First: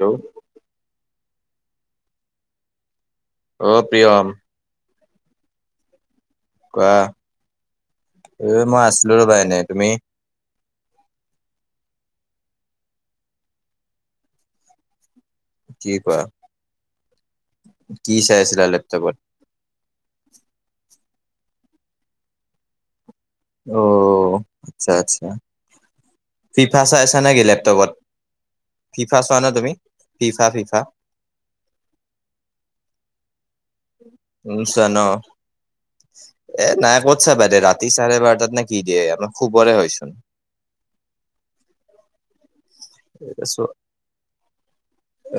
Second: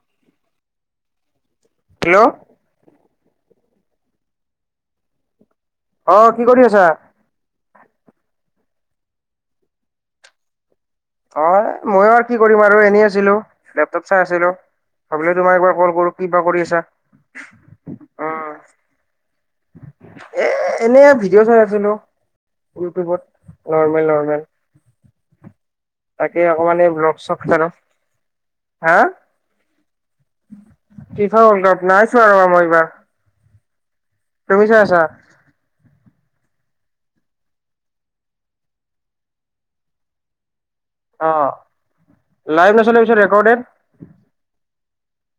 Hello hello অ প্ৰিয়ম অ কি কৰি আছ কোৱা, এ মই আছো ৰবা এনেই। তুমি? অ মইয়ো আৰু কি কৰিম আৰু এনেই আছিলো লেপটপ চাই আছিলো। ভাবিলো তোমাক একবাৰ কি কল কৰো কোৱা কিবা কৰি আছা। কি চাই উম আছিলা লেপটপত? এ এনেই আৰু ভিডিঅ' চাই আছিলো। ইউটিউবত নৰ্মেল অ' নৰ্মেল। আচ্ছা আচ্ছা তাকে অকমান ফিফা এই চাইছা ভ্লগ-শ্লগ নেকি চালো। লেপটপত হা ফিফা চোৱা নে তুমি ফিফা ফিফা? ফিফা নাইছোৱা আৰু মই এইবাৰ। তুমি চাই নোচোৱা নহ? [inaudible] এ নাই ক'ত চাবা এতিয়া ৰাতি চাৰে বাৰটাত নে কি দিয়ে আমাৰ শুবৰে হয়চোন। অ, লাইভ নেচালে পিছত ৰেকৰ্ডেত। চ'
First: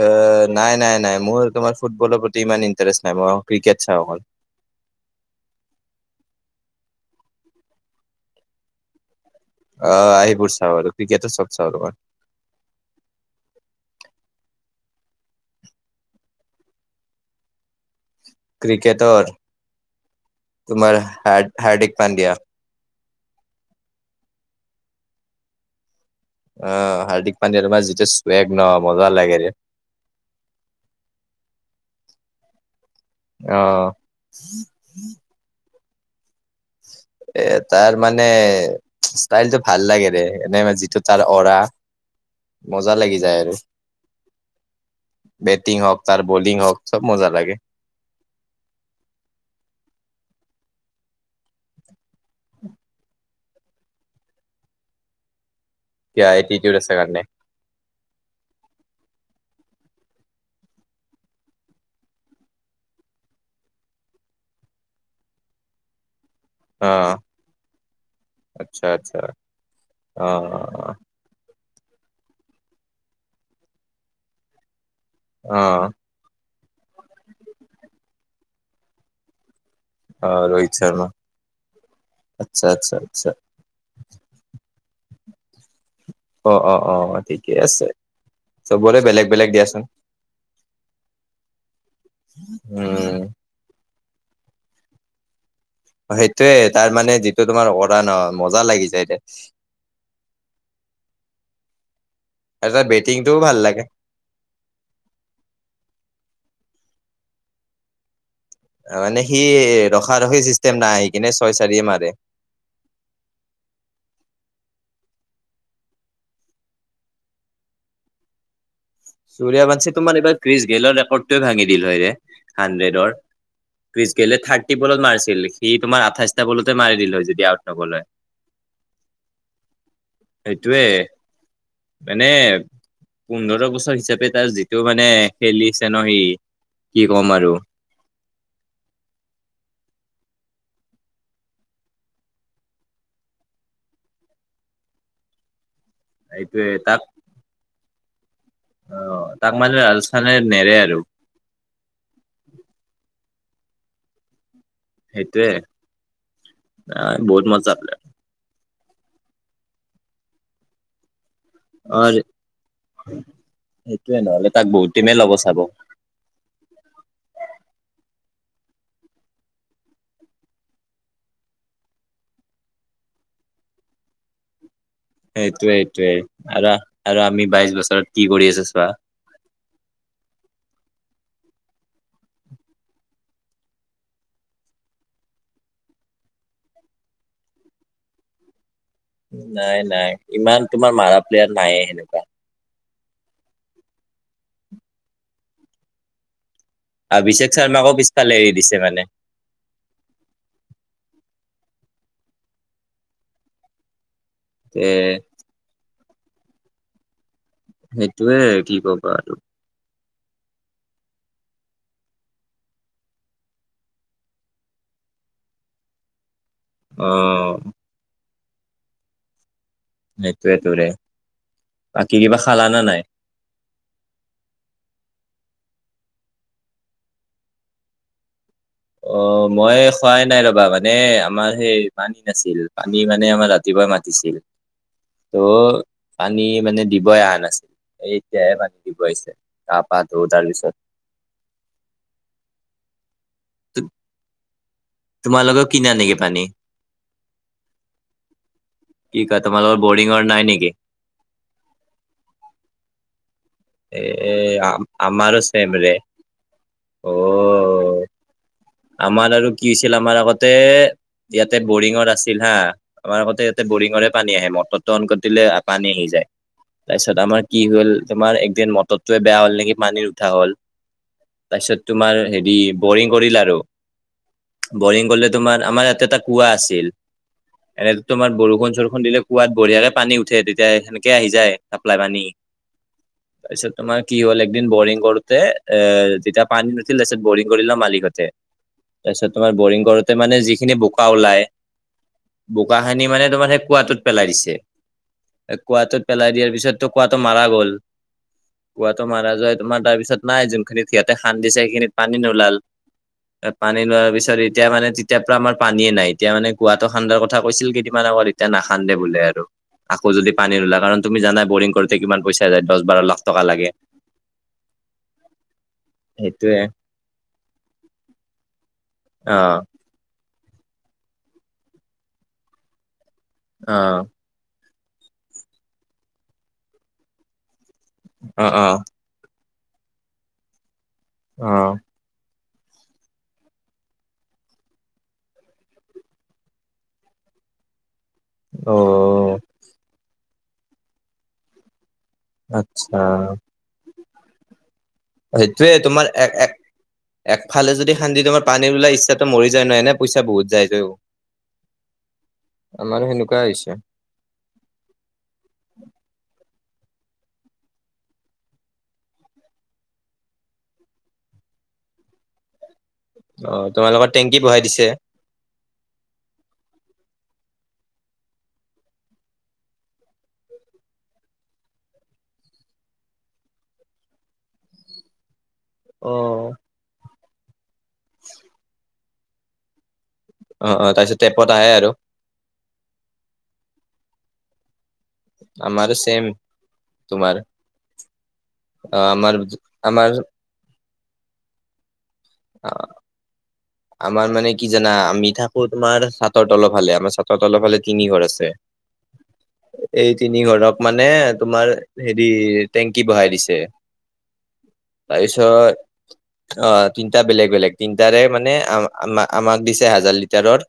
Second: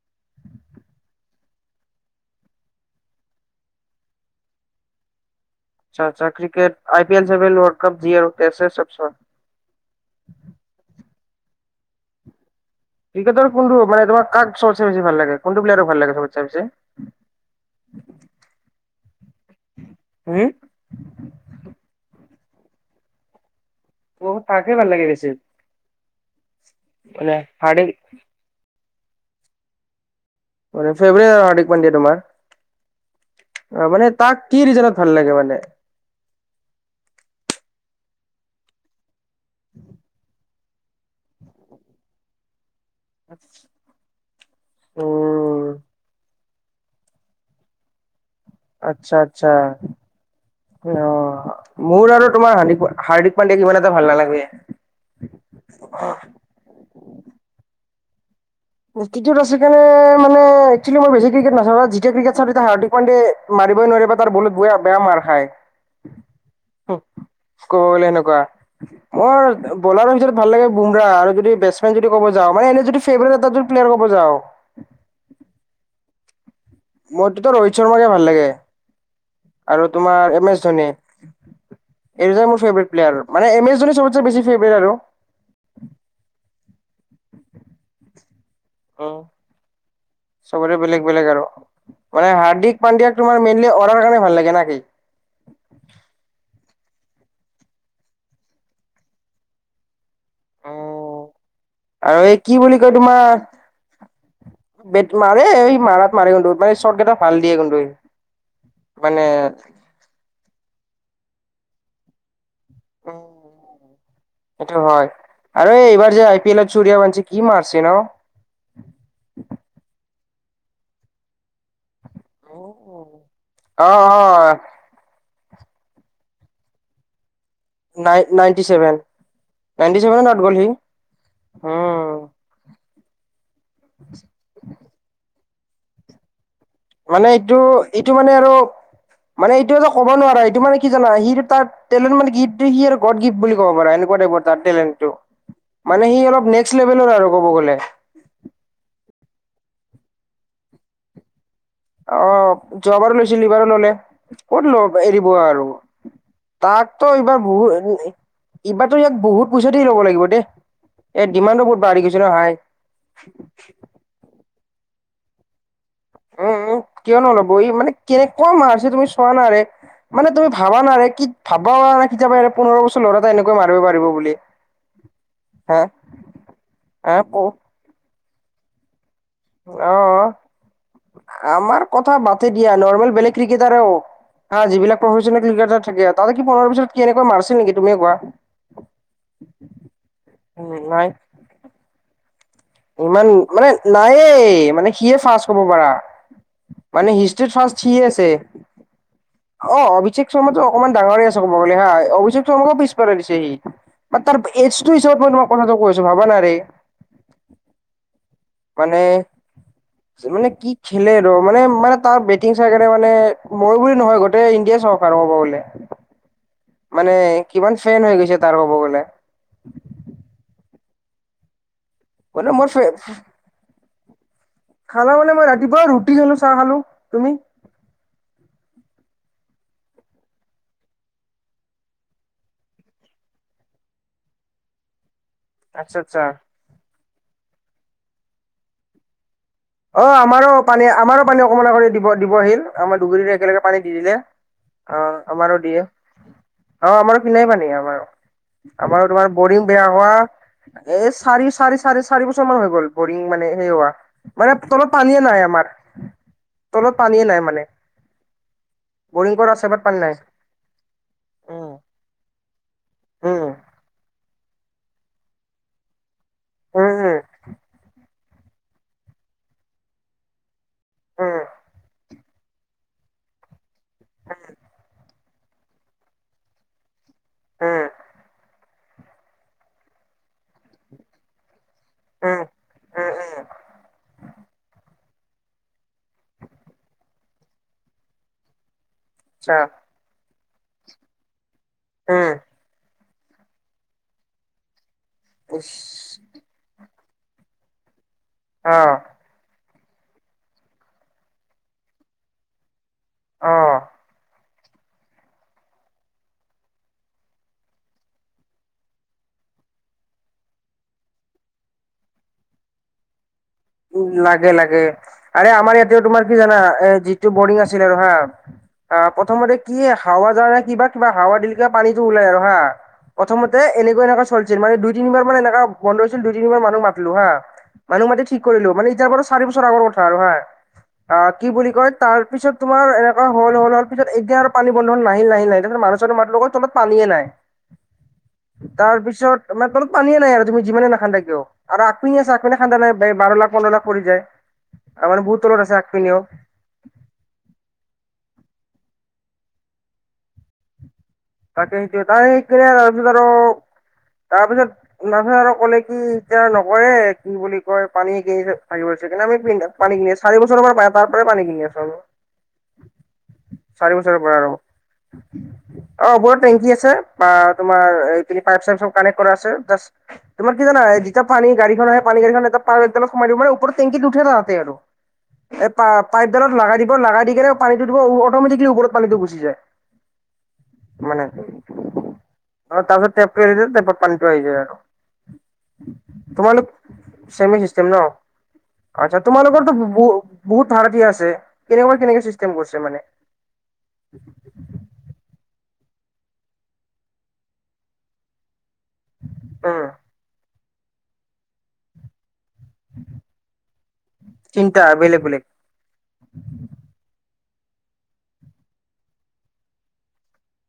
এ নাই। নাই। নাই। মোৰ তোমাৰ ফুটবলৰ প্ৰতি ইমান ইণ্টাৰেষ্ট নাই। মই ক্ৰিকেট চাওঁ অকল। আচ্ছা। আচ্ছা। ক্ৰিকেট। আই পি এল- চাই পি এল, ওৱল্ডকাপ যি আৰু টেষ্ট -চেষ্ট চব চোৱা। অহ। এইবোৰ চাওঁ আৰু। ক্ৰিকেটৰ চব চাওঁ ৰবা। ক্ৰিকেটৰ কোনটো মানে, তোমাক চবতে বেছি ভাল লাগে? কোনটো প্লেয়াৰক ভাল লাগে, চবচে বেছি? ক্ৰিকেটৰ, হুম তোমাৰ হাৰ- হাৰ্ডিক পাণ্ডিয়া। অহ। তাকে ভাল লাগে বেছি। অহ। মানে হাৰ্দিক পাণ্ডিয়া তোমাৰ হাৰ্দিক যেতিয়া চোৱেড ন। মজা লাগে। অ'ৰে। ফেবৰে এ হাৰ্ডিক পাণ্ডিয়া তোমাৰ? অ' মানে তাক কি ৰিজনত ভাল লাগে মানে? এ তাৰ মানে ষ্টাইলটো ভাল লাগে ৰে। এনে মানে যিটো তাৰ অ'ৰা, মজা লাগি যাই আৰু। উম বেটিং হওঁক, তাৰ বলিং হওঁক, চব মজা লাগে। আচ্ছা। আচ্ছা। অ'হ। মোৰ আৰু তোমাৰ হানিক প হাৰিক পানডিয়াক ইমান এটা ভাল নালাগে। কিয়া? এটিটিউদ আছে কাৰণে এটিটিউদ আছে কাৰণে মানে একচুৱেলি মই বেছি ক্ৰিকেট নাচাওঁ। যেতিয়া ক্ৰিকেট চাওঁ তেতিয়া হাৰ্ডিক পাণ্ডিয়ে মাৰিবই নোৱাৰিবা তাৰ বলত বেয়া -বেয়া মাৰ খায়। হোহ। অ', কব গলে হেনেকুৱা। আচ্ছা আচ্ছা মৰ বলাৰৰ ভিতৰত ভাল লাগে অ', বুমৰাহ আৰু যদি বেটছ [unintelligible] যদি কব যাওঁ। মানে এনে যদি ফেভৰেট এটা প্লেয়াৰ কব যাওঁ অহ। মোৰটোতো ৰোহিত শৰ্মাকে ভাল লাগে। আৰু তোমাৰ অ', এম এছ ৰোহিত ধোনী। শৰ্মা এই দুটাই মোৰ আচ্ছা ফেভৰেট আচ্ছা প্লেয়াৰ, আচ্ছা মানে এম এছ ধোনী চবত [unintelligible] টো বেছি ফেভৰেট আৰু। অ। অ। অ। ঠিকে আছে। চবৰে অ'। বেলেগ- বেলেগ দিয়াচোন। চবৰে বেলেগ- বেলেগ আৰু। মানে হাৰ্ডিক পাণ্ডিয়াক উম। তোমাৰ মেইনলি অৰাৰ কাৰণে ভাল লাগে, না কি? অ সেইটোয়ে। তাৰ মানে যিটো তোমাৰ অৰা ন, মজা লাগি যায় দে। অহ। আৰু এই কি বুলি তাৰ কয় বেটিংটোও তোমাৰ ভাল লাগে বে তোমাৰ, এই মাৰাত -মাৰে কিন্ত মানে চৰ্টকেইটা ভাল দিয়ে কিন্তু সি। মানে সি ৰখা ৰখি চিষ্টেম নাই। আহি কিনে ছয় -চাৰিয়ে মাৰে। [unintelligible] এইটো হয়, আৰু এই -এইবাৰ যে আই পি এল এত সূৰয়াবংঞ্চি কি মাৰছে ন? সূৰয়াবংঞ্চি তোমাৰ এবাৰ গ্ৰিছগেলৰ ৰেকৰ্ডটোৱে ভাঙি দিল হয় ৰে। অ'। হাড্ৰেডৰ। অ', গ্ৰিছগেলে অ', থাৰ্টি বলত মাৰিছিল। সি তোমাৰ আঠাইছটা বলতে মাৰি দিল হয়, যদি আউট নগ'ল না- হয় নাই- নাইনটি চেভেন। নাইনটি চেভেনত আউট গল সি? সেইটোয়ে [unintelligible] মানে পোন্ধৰ বছৰ হিচাপে তাৰ যিটো মানে খেলিছে ন সি কি মানে ক'ম আৰু এইটো, এইটো মানে আৰু, মানে এইটো আৰ ক'ব নোৱাৰা। এইটো মানে কি জানা সিটো তাত টলেণ্ট মানে কি, সি আৰু গড গিফ্ট বুলি কব পাৰা, এনেকুৱ টাইপৰ তাৰ টেলেণ্টটো। মানে সি অলপ এইটোয়ে নেক্সট তাক লেভেলৰ আৰু ক'ব গ'লে। অ'। তাক মানে ৰাজস্থানে নেৰে আৰু। অহ। যোৱাবাৰো লৈছিল। এইবাৰো ললে। ক'ত ল এৰিব সেইটোয়ে আৰু। তাকতো আহ এইবাৰ মজা প্লেয়াৰ। বহুত এইবাৰতো ইয়াক বহুত পইচা দি ল'ব লাগিব দেহ। ইয়াৰ ডিমাণ্ডো বহুত অ বাঢ়ি গৈছে ন, হাই সেইটোয়ে। নহলে তাক বহুত টিমে ল'ব চাব। উম। উম। কিয় নল'ব। ই মানে কেনেক-কুৱা মাৰছে তুমি চোৱা না ৰে। মানে তুমি ভাবানা ৰে কি, কি ভাব্বা পাৰা নাই কি- [unintelligible] পোন্ধৰ বছৰ ল'ৰা এটা এনেকৈ মাৰিব পাৰিব বুলি। [inaudible] সেইটোয়ে। হা সেইটোৱে। আৰু -আৰু হা আমি বাইশ বছৰত কি কৰি আছো চোৱা। আহ আমাৰ কথা বাদে দিয়া নৰ্মেল বেলেগ ক্ৰিকেটাৰেও। হা যিবিলাক প্ৰফ্ৰেচনেল ক্ৰিকেটাৰ থাকে [unintelligible] কেনেকুৱা মাৰছিল নেকি তুমিয়ে কোৱা। নাই নাই ইমান উম, তোমাৰ নাই মাৰা প্লেয়াৰ নাইে সেনেকুৱা। ইমান মানে নায়েই মানে সিয়ে ফাৰ্ষ্ট ক'ব পাৰা। মানে অভিষেক হিষ্ট্ৰিত ফাৰ্ষ্ট শৰ্মাকো সিয়ে আছে। পিছফালে এৰি দিছে মানে অভিষেক শৰ্মাটো অকনমান ডাঙৰে আছে ক'ব গ'লে হা অভিষেক শৰ্মাকো পিছ পেলাই দিছে সি। বা তাৰ তে এজটো হিচাপত মই তোমাক কথাটো কৈ আছো ভাবা না ৰে। সেইটোৱে। মানে মানে কি খেলে ৰ মানে মানে তাৰ বেটিং চাই কাৰণে মানে মই বুলি নহয় গোটেই ইণ্ডিয়া চাওঁক। কব গ'লে অ মানে কিমান ফেন হৈ গৈছে তাৰ ক'ব গ'লে। সেইটোয়ে তোৰে বাকী কিবা মানে মোৰ খালা না নাই? খালা মানে মই ৰাতিপুৱা ৰুটি খালো চাহ খালো তুমি? অ', মই খোৱাই নাই ৰবা মানে আমাৰ সেই পানী নাছিল পানী মানে আমাৰ দিবা মাতিছিল। [inaudible] ত' আচ্ছা আচ্ছা পানী মানে দিবই অহা নাছিল এতিয়াহে পানী দিব আহিছে। গা পা অ', ধো তাৰ আমাৰো পিছত পানী আমাৰো পানী অকমানৰ আগতে দিব দিব আহিল আমাৰ [unintelligible] একেলগে পানী দি দিলে। অ', আমাৰো তোমালোকেও দিয়ে কিনা নেকি পানী অ' আমাৰো কিনাই পানী আমাৰো। আমাৰো কি তোমাৰ কয় বৰিং তোমালোকৰ বেয়া বৰিঙৰ নাই নেকি হোৱা এই চাৰি চাৰি চাৰে চাৰি বছৰ মান হৈ গ'ল বৰিং মানে হেৰি হোৱা। এ মানে তলত পানীয়ে আমাৰো নাই চেম আমাৰ ৰে তলত পানীয়ে নাই মানে। অ আমাৰ বৰিং আৰু কৰা কি আছে বাট হৈছিল পানী নাই আমাৰ আতে ইয়াতে উম বৰিঙৰ আছিল হা আমাৰ আগতে উম ইয়াতে বৰিঙৰে পানী আহে মটৰটো অন কৰি দিলে পানী আহি যায়। উম তাৰপিছত আমাৰ কি হ'ল তোমাৰ একদিন মটৰটয়ে বেয়া হ'ল নেকি পানীৰ উঠা হ'ল। উম তাৰপিছত তোমাৰ হেৰি বৰিং কৰিল আৰু। উম। বৰিং কৰিলে তোমাৰ আমাৰ ইয়াতে এটা কুৱা আছিল। উম উম এনেো তোমাৰ বৰষুণ চৰষুণ দিলে কুৱাত বঢ়িয়াকে পানী উঠে তেতিয়া সেনেকে আহি যায়। চাপ্লাই পানী। উম উম উম তাৰপিছত তোমাৰ কি হ'ল একদিন বৰিং কৰো এ তেতিয়া পানী নুঠিল তাৰপিছত বৰিং কৰিলে মালিকহঁতে। তাৰপিছত তোমাৰ আচ্ছা বৰিং কৰোতে মানে যিখিনি বোকা ওলাই উম বোকাখিনি মানে তোমাৰ সেই কুৱটোত পেলাই দিছে। অ কুৱটোত পেলাই দিয়াৰ পিছততো কুৱাটো মাৰা গ'ল। কুৱাটো মাৰা যায় তোমাৰ তাৰপিছত নাই যোনখিনিত সিহঁতে সান্দিছে সেইখিনিত পানী নোলাল। অ পানী লোৱাৰ পিছত এতিয়া মানে তেতিয়া পৰা আমাৰ পানীয়েই নাই। এতিয়া মানে কুৱাটো খান্দাৰ কথা কৈছিল কেইদিন আগত এতিয়া নখান্দে বোলে আৰু। আকৌ যদি পানী নোলাই কাৰণ তুমি জান বৰিং কৰোতে কিমান পইচা যায় দহ বাৰ লাখ টকা লাগে। উম, লাগে লাগে আৰেই আমাৰ ইয়াতে তোমাৰ কি জানা সেইটোয়ে এ যি বৰিং আছিল হা আহ অ প্ৰথমতে কি হাৱা যাৱাই কিবা কিবা হাৱা দিলে পানীতটো ওলাই আৰু হা। প্ৰথমতে অ এনেকুৱ এনেকুৱা কৰিছিল মানে দুই তিনিবাৰ এনেকা বন্ধ হৈছিল দুই তিনিবাৰ মানুহ মাতিলো হা। মানুহ মাতি ঠিক অ কৰিলো মানে এতিয়াৰ পৰা চাৰি বছৰ আগৰ কথা আৰু হা অ' কি বুলি কয় তাৰ পিছত তোমাৰ এনেুৱা হ'ল হ'ল পিছত এয়া আৰু পানী বন্ধ হ'ল নাহিল নাহিল নাই। তাৰপিছত মানুহ চানোহ মাতিলো গৈ পানীয়ে নাই। অ তাৰ পিছত মানে তলত পানীয়ে নাই আৰু তুমি যিমানে নাখান্দা কিয় আৰু আকপিনে আছে আগপিনে খান্দা নাই। আচ্ছা পননাত পৰি যায়। তাৰ মানে বহুত তলত সেইটোৱে আছে তোমাৰ আগপিনেও এক-এক একফালে যদি খান্দি তোমাৰ পানী ওলাই ইচ্ছাটো মৰি যায় নহয় এনে পইচা বহুত যায়তো। তাক তাই ক তাৰ পিছত ত আৰু সেনেকুৱা হৈছে তাৰপিছত। নাথে আৰু ক'লে কি এতিয়া নকৰে কি বুলি কয় পানী কিনি ভিবছে কিনে আমি পিন্ধা। পানী কিনি আ চাৰি বছৰ পৰা পায় তাৰ পৰা পানী কিনি আছো। অ চাৰি তোমালোকৰ বছৰৰ টেংকি পৰা আৰু। বহাই দিছে অ, ওপৰত টেংকি আছে বা তোমাৰ এই পইপ কানেক্ট কৰা আছে। যা তোমাৰ কি‌ জানা যেতিয়া পানী গাড়ী আহে পানী গড়ীখন এ পাল সোমাই দিবান পৰত টেংকি উে যাতে আৰু। এ অ পাইপডালত লগাই দিব লগাগাই দি কেনে পানীটো দিব অটমেটিকেলি ওপৰত পানীটো গুচি যায়। অ, অ, তাৰ পিছত টেপত আহে আৰু। অ, তাৰ পাছত টেপটো এৰি দিম আৰু টেপটো‌ পানী আহি‌ যাব আৰু। আমাৰো ছেম তোমালোক তোমাৰ চেমি চিষ্টেম ন। অ আচ্ছা আমাৰ তোমালোকৰ তো ব আমাৰ বহুত ধাৰতি আছে কেনেকুৱা কেনেকে চিষ্টেম কৰিছে মানে। আমাৰ মানে কি জানা আমি থাকো তোমাৰ চাতৰ তলৰ হালে আমাৰ চাতৰ তলৰ হালে তিনি ঘৰ আছে। অ, এই তিনি ঘৰক মানে তোমাৰ হেৰি। টেংকি বহাই দিছে, তিনটা বেলেগ বেলেগ তাৰপিছত। অ, তিনিটা বেলেগ বেলেগ তিনটাৰে মানে আ, আমাক দিছে হাজাৰ লিটাৰৰ।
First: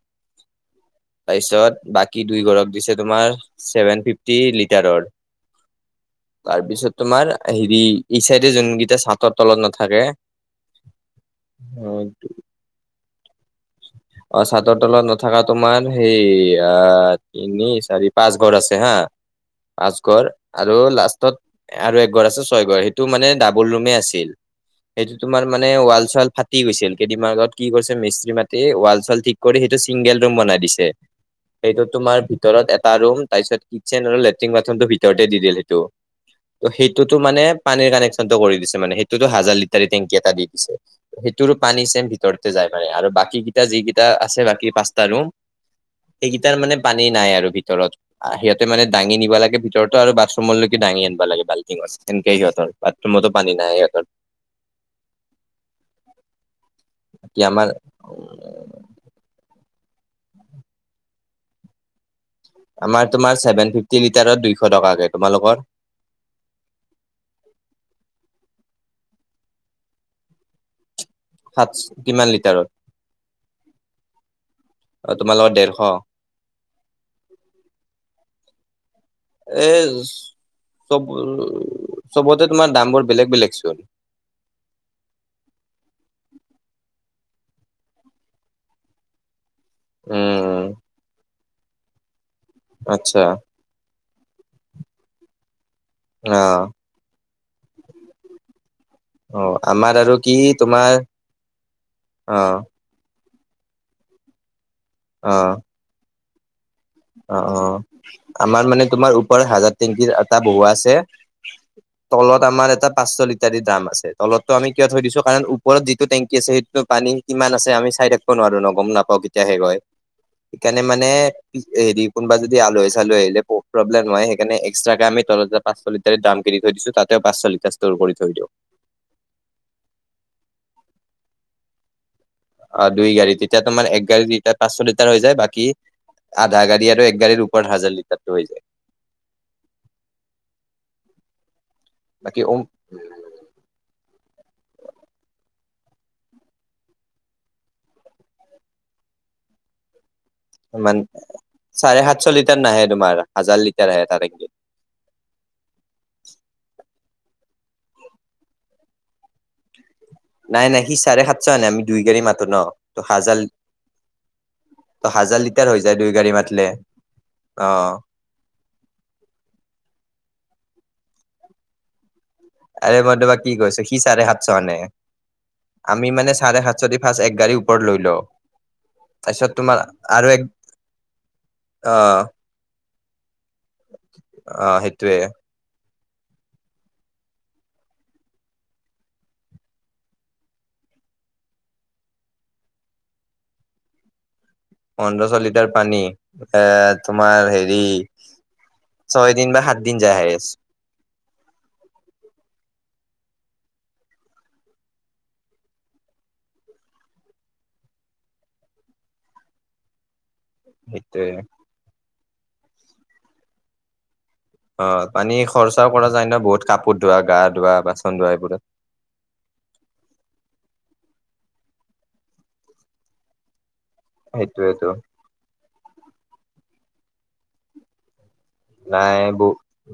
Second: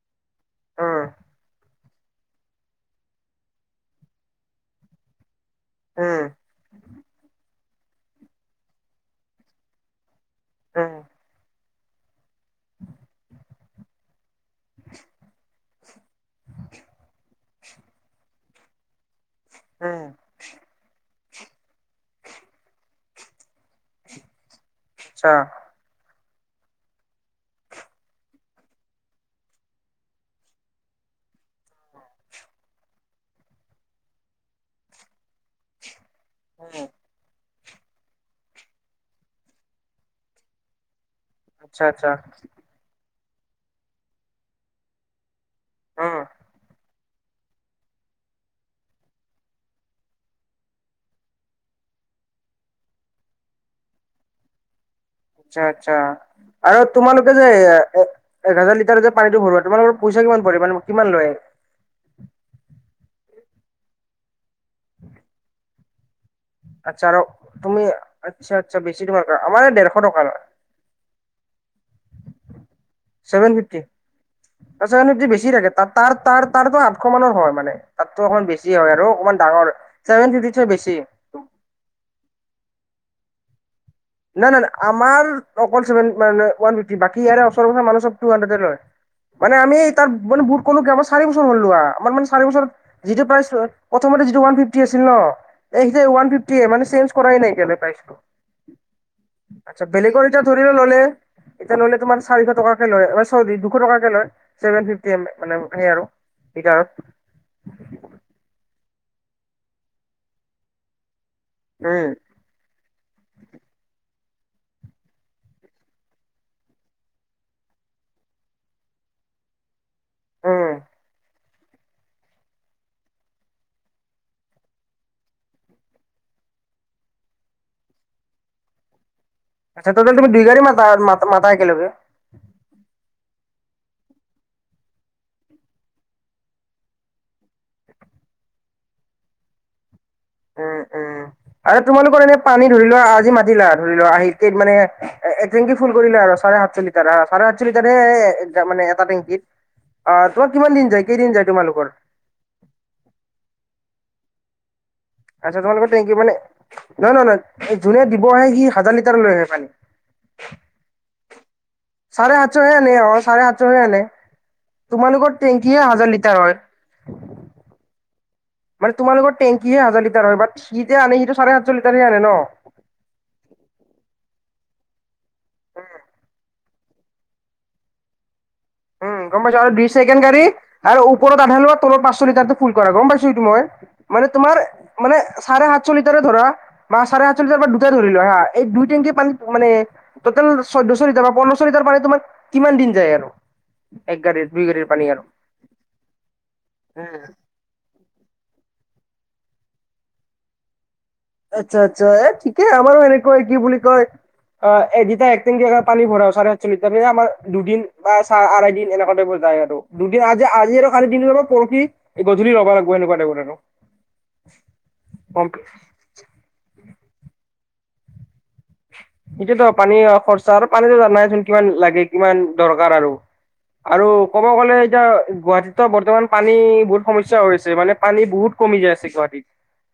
উম তাৰপিছত বাকী দুই ঘৰক দিছে, তোমাৰ ছেভেন ফিফটি লিটাৰৰ। উম, তাৰপিছত তোমাৰ হেৰি এই চাইডে যোনকিটা চাটৰ তলত নাথাকে। উম, হয়টো। [unintelligible] অ, চাদৰ তলত নথকা তোমাৰ সেই আহ। তিনি চাৰি পাঁচ ঘৰ আছে হা, পাঁচ উম ঘৰ আৰু লাষ্টত। আৰু এক ঘৰ আছে ছয় ঘৰ সেইটো মানে ডাবল ৰুমে আছিল সেইটো আচ্ছা তোমাৰ মানে ৱাল চ গৈছিল কেইদিনমানৰ আগতে কি কৰিছে মিস্ত্ৰী মাতি ৱাল চাল ঠিক কৰি সেইটো চিংগল ৰুম বনাই দিছে। সেইটো তোমাৰ ভিতৰত এটা ৰুম তাৰপিছত কিটচেন আৰু লেট্ৰিন বাথৰুমটো ভিতৰতে দি দিলে সেইটো। ত' উম সেইটোতো মানে। পানীৰ কানেকশ্যন টো কৰি দিছে মানে সেইটোতো হাজাৰ লিটাৰ টেংকি এটা দি দিছে। সেইটোৰো আচ্ছা পানী আচ্ছা চেম ভিতৰতে যাই পাৰে আৰু বাকী কেইটা যি কেইটা আছে বাকী পাঁচ্তটা ৰুম। উম সেইকেইটাৰ মানে পানী নাই আৰু ভিতৰত। আহ সিহঁতে মানে দাঙি নিব লাগে ভিতৰতো আৰু বাথৰুমৰলৈকে দাঙি আনিব লাগে বালটি আছে সেনেকে সিহঁতৰ। বাথৰুম মত পানী নাই ইহঁত। আচ্ছা আচ্ছা আৰু তোমালোকে বাকী যে। আমাৰ এক হাজাৰৰ যে পানীটো ভৰোৱাা তোমালোকৰ পইচা কি পৰি পৰে মান কিমান লয়। আমাৰ তোমাৰ চভেন ফিফটি লিটাৰত দুইশ টকাকে তোমালোকৰ। আচ্ছা আৰু তুমি আচ্ছা আচ্ছা বেছি তোমাৰ আমাৰ ডেৰশ টকা লয়। সাত, কিমান লিটাৰত। ছেভেন ফিফটি ছেভেন অ ফিফটি বছি তোমালোকৰ থাকে ডেৰশ তাৰ। তাৰ তাৰো আঠশ মানৰ হয় মানে তাতো অকণ বেছি হয় আৰু অকণমান এ ডাঙৰ চছেভেন ফিফটি হয় বেছি। চব চবতে তোমাৰ দামবোৰ বেলেগ বেলেগ চোন। নাই নাই নাই আমাৰ অকলভেন ৱান ফিফটি বাকী ইয় ওচৰৰ মানুহৰ হাড্ৰেড লয়। [inaudible] মানে আমি তাৰ মানে উম বুত কলো কি আাৰি বছৰ হ'লোৱা আমাৰ মানে চাৰি বছৰত আচ্ছা যিটো প্ৰাই প্ৰথমতে যিটো ওৱান ফিফটি আছিল ন সেইয়া ওৱান অ', ফিফটিয় মানে চেঞ্জ কৰাই নাইক পাইছিলো। অ', আচ্া আমাৰ আৰু বেলেগৰ কি এয়া ধৰিলো তোমাৰ ললে এতিয়া ল'লে তোমাৰ চাৰিশ অ', টকা। চ দুশ টকে লয়ভেন ফিফটি মোন অ', আৰু লিটাৰ। অ, অ, আমাৰ মানে তোমাৰ ওপৰত হাজাৰ টেংকিৰ এটা বহোৱা আছে। উম, তলত আমাৰ এটা পাঁচশ লিটাৰি দাম আছে তলতটো আমি কিয় থৈ দিছো কাৰণ ওপৰত যিটো টেংকি আছে সেইটোতো পানী। কিমান আছে আমি চাই থাকিব নোৱাৰো ন গম নাপাওঁ কেতিয়া শেষ হয় উম সেইকাৰণে মানে হেৰি কোনোবা যদি আলহী চালহী আহিলে প্ৰব্লেম নহয় সেইকাৰণে এক্সট্ৰাকে আম তলত পাঁচশ লিটাৰৰ দাম কিন থৈ দিছো তাতে পাঁচশ লিটাৰ ষ্ট কৰি থৈ দিওঁ। আচ্ছা টোটেল তুমি দুই গাড়ী মাত, মাতা ক একেলগে। অ', দুই গাড়ী তেতিয়া তোমাৰ এক গাড়ী লিটাৰ পাঁচশ লিটাৰ হৈ যায় বাকী আধা গাড়ী আৰু এক গাড়ীৰ ওপৰত হাজাৰ লিৰতাটো হৈ যায়। উম, উম আৰু তোমালোকৰ এনে বাকী পানী ধৰি লোৱা আজি মাতিলা ধৰি লোৱা আহ মান একটেংকি ফুল কৰিলে আৰু চাৰে সাতশ লিটাৰ চাৰে সাতশ লিটাৰে মানে এটা টেংকিত অ', তোমাৰ কিমান দিন যায় কেইদিন যায় তোমালোকৰ পাঁচশ লিটাৰ নাহে তোমাৰ হাজাৰ লিটাৰ আহে তাৰে [unintelligible] আচ্ছা তোমালোকৰ টেংকি মানে নহয়, নহয় নহয় এই যোনে দিব আহে সি হাজাৰ লিটাৰ লৈ আহে পানী। নাই, নাই সি চাৰে সাতশ আনেই আমি দুই গাড়ী চাৰে মাতো ন সাতশহে আনে ত অ হাজাৰ চাৰে সাতশহে আনে ত তোমালোকৰ হাজাৰ লিটাৰ টেংকিয়ে হৈ যায় হাজাৰ দুই গাড়ী লিটাৰ হয়। মাতিলে অ'। মানে তোমোলোকৰ টেংকি হোজৰ লিটাৰ হয় বাট সি যে আনে সিটো চাৰে সাতশ লিটাৰে আনে ন। আৰে মই তোমাক কি কৈছো সি চাৰে সাতশ আনে আমি মানে চাৰে সাত যদি ফাৰ্ষ্ট এক গাড়ীৰ ওপৰত লৈ ও উম গম পাইছোঁ আৰু দুই ছেকেণ্ড গাড়ী আৰু ওপৰত আধা লোৱা অ তলৰ পাঁচশ লিটাৰটো ফুল কৰা গম পাইছো এইটো মই মানে তোমাৰ অ মানে সেইটোয়ে চাৰে সাত আতশ লিটাৰ ধৰা ম চাৰে আঠশ লিটাৰ বা দুটাই ধৰি লোৱা হা এই দুই টেংকি পানী মানে 'টোটল চৈধ্যশ লিটাৰ বা পোন্ধৰচ লিটাৰ পানী তোমাৰ কিমান দিন যায় আৰু। একগাড়ী। পোন্ধৰশ লিটাৰ পানী এ উম তোমাৰ হেৰি ছয় দিন বা সাত দিন যায় হাইষ্ট। আচ্ছা আচ্ছা এ ঠিকে আমাৰো এনেকুৱাই কি বুলি কয়। অ', এ দুটা একদিন পানী ভৰা চাৰে আাতশ লিটাৰ পি আমাৰ দুদিন বা চ আঢ়ৈ দিন এনেকুৱা বুজাই আৰু। দুদিন আজি, আজি আৰু কালি সেইটোয়ে তিদিন পৰহি গধূলি ল'ব লাগিব এনেকুৱা টাইপৰ আৰু। অ', পানী কম খৰচাও কৰা যায় ন বহুত কাপোৰত ধোৱা গা ধোৱা বাচন ধোৱা এইবোৰত। এটোতো পানী খৰচা আৰু পানীতো নাই চোন কিমান লাগে কিমান দৰকাৰ আৰু আৰু ক'ব গ'লে সেইটোয়েতো এতিয়া গুৱাহাটীতো বৰ্তমান পানী বহুত সমস্যা আছে মানে পানী বহুত কমি যায় আছে নাই, ব গুৱাহাটীত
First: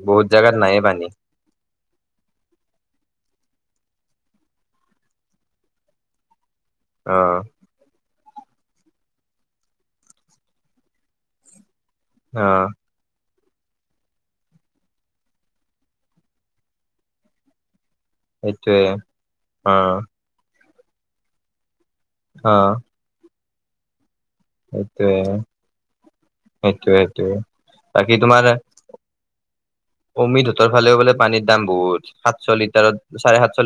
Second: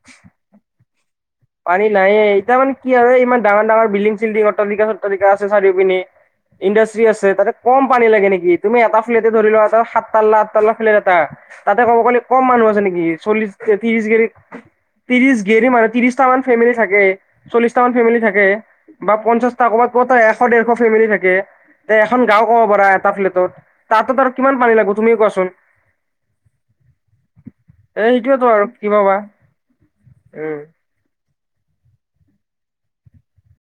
বহুত জাগাত নাইয়ে পানী। পানী নায়ে, এতিয়া মানে কি আৰু ইমান ডাঙৰ ডাঙৰ বিল্ডিং চিল্ডিং অট্টালিকা চট্টালিকা আছে চাৰিও পিনে ইণ্ডাষ্ট্ৰি অ আছে তাতে কম পানী লাগে নেকি? তুমি এটা ফ্লেটে ধৰি লোৱা এটা সাত তাল্লা আঠ তাল্লা ফ্লেট এটা, তাতে ক'ব গ'লে অ কম মানুহ আ নেকি চল্লিশ সিহঁতি ইজিগেৰি, ত্ৰিৰিশ গেৰী মাৰে ত্ৰিশটা মান ফেমেলি থাকেই, চলিশটা মান ফেমিলি থাকে থাকে, সেইটোৱে বা পঞ্চাশটা অ ক'ৰবাত ক'ত এশ দেৰশ ফেমিলি থাকে, তে এখন গাওঁ অ ক'ব পৰা এটা ফ্লেটত তাততো আৰু কিমান পানী লাগিব তুমিয়ে কোৱাচোন। অ'কে অ'কে, এ বাকি সেইটোয়েতো তোমাৰ আৰু কি ভাবা [inaudible] অমৃত উম হঁতৰ ফালে বোলে পানীৰ দাম বহুত। সাতশ লিটাৰত চাৰে সাতশ লি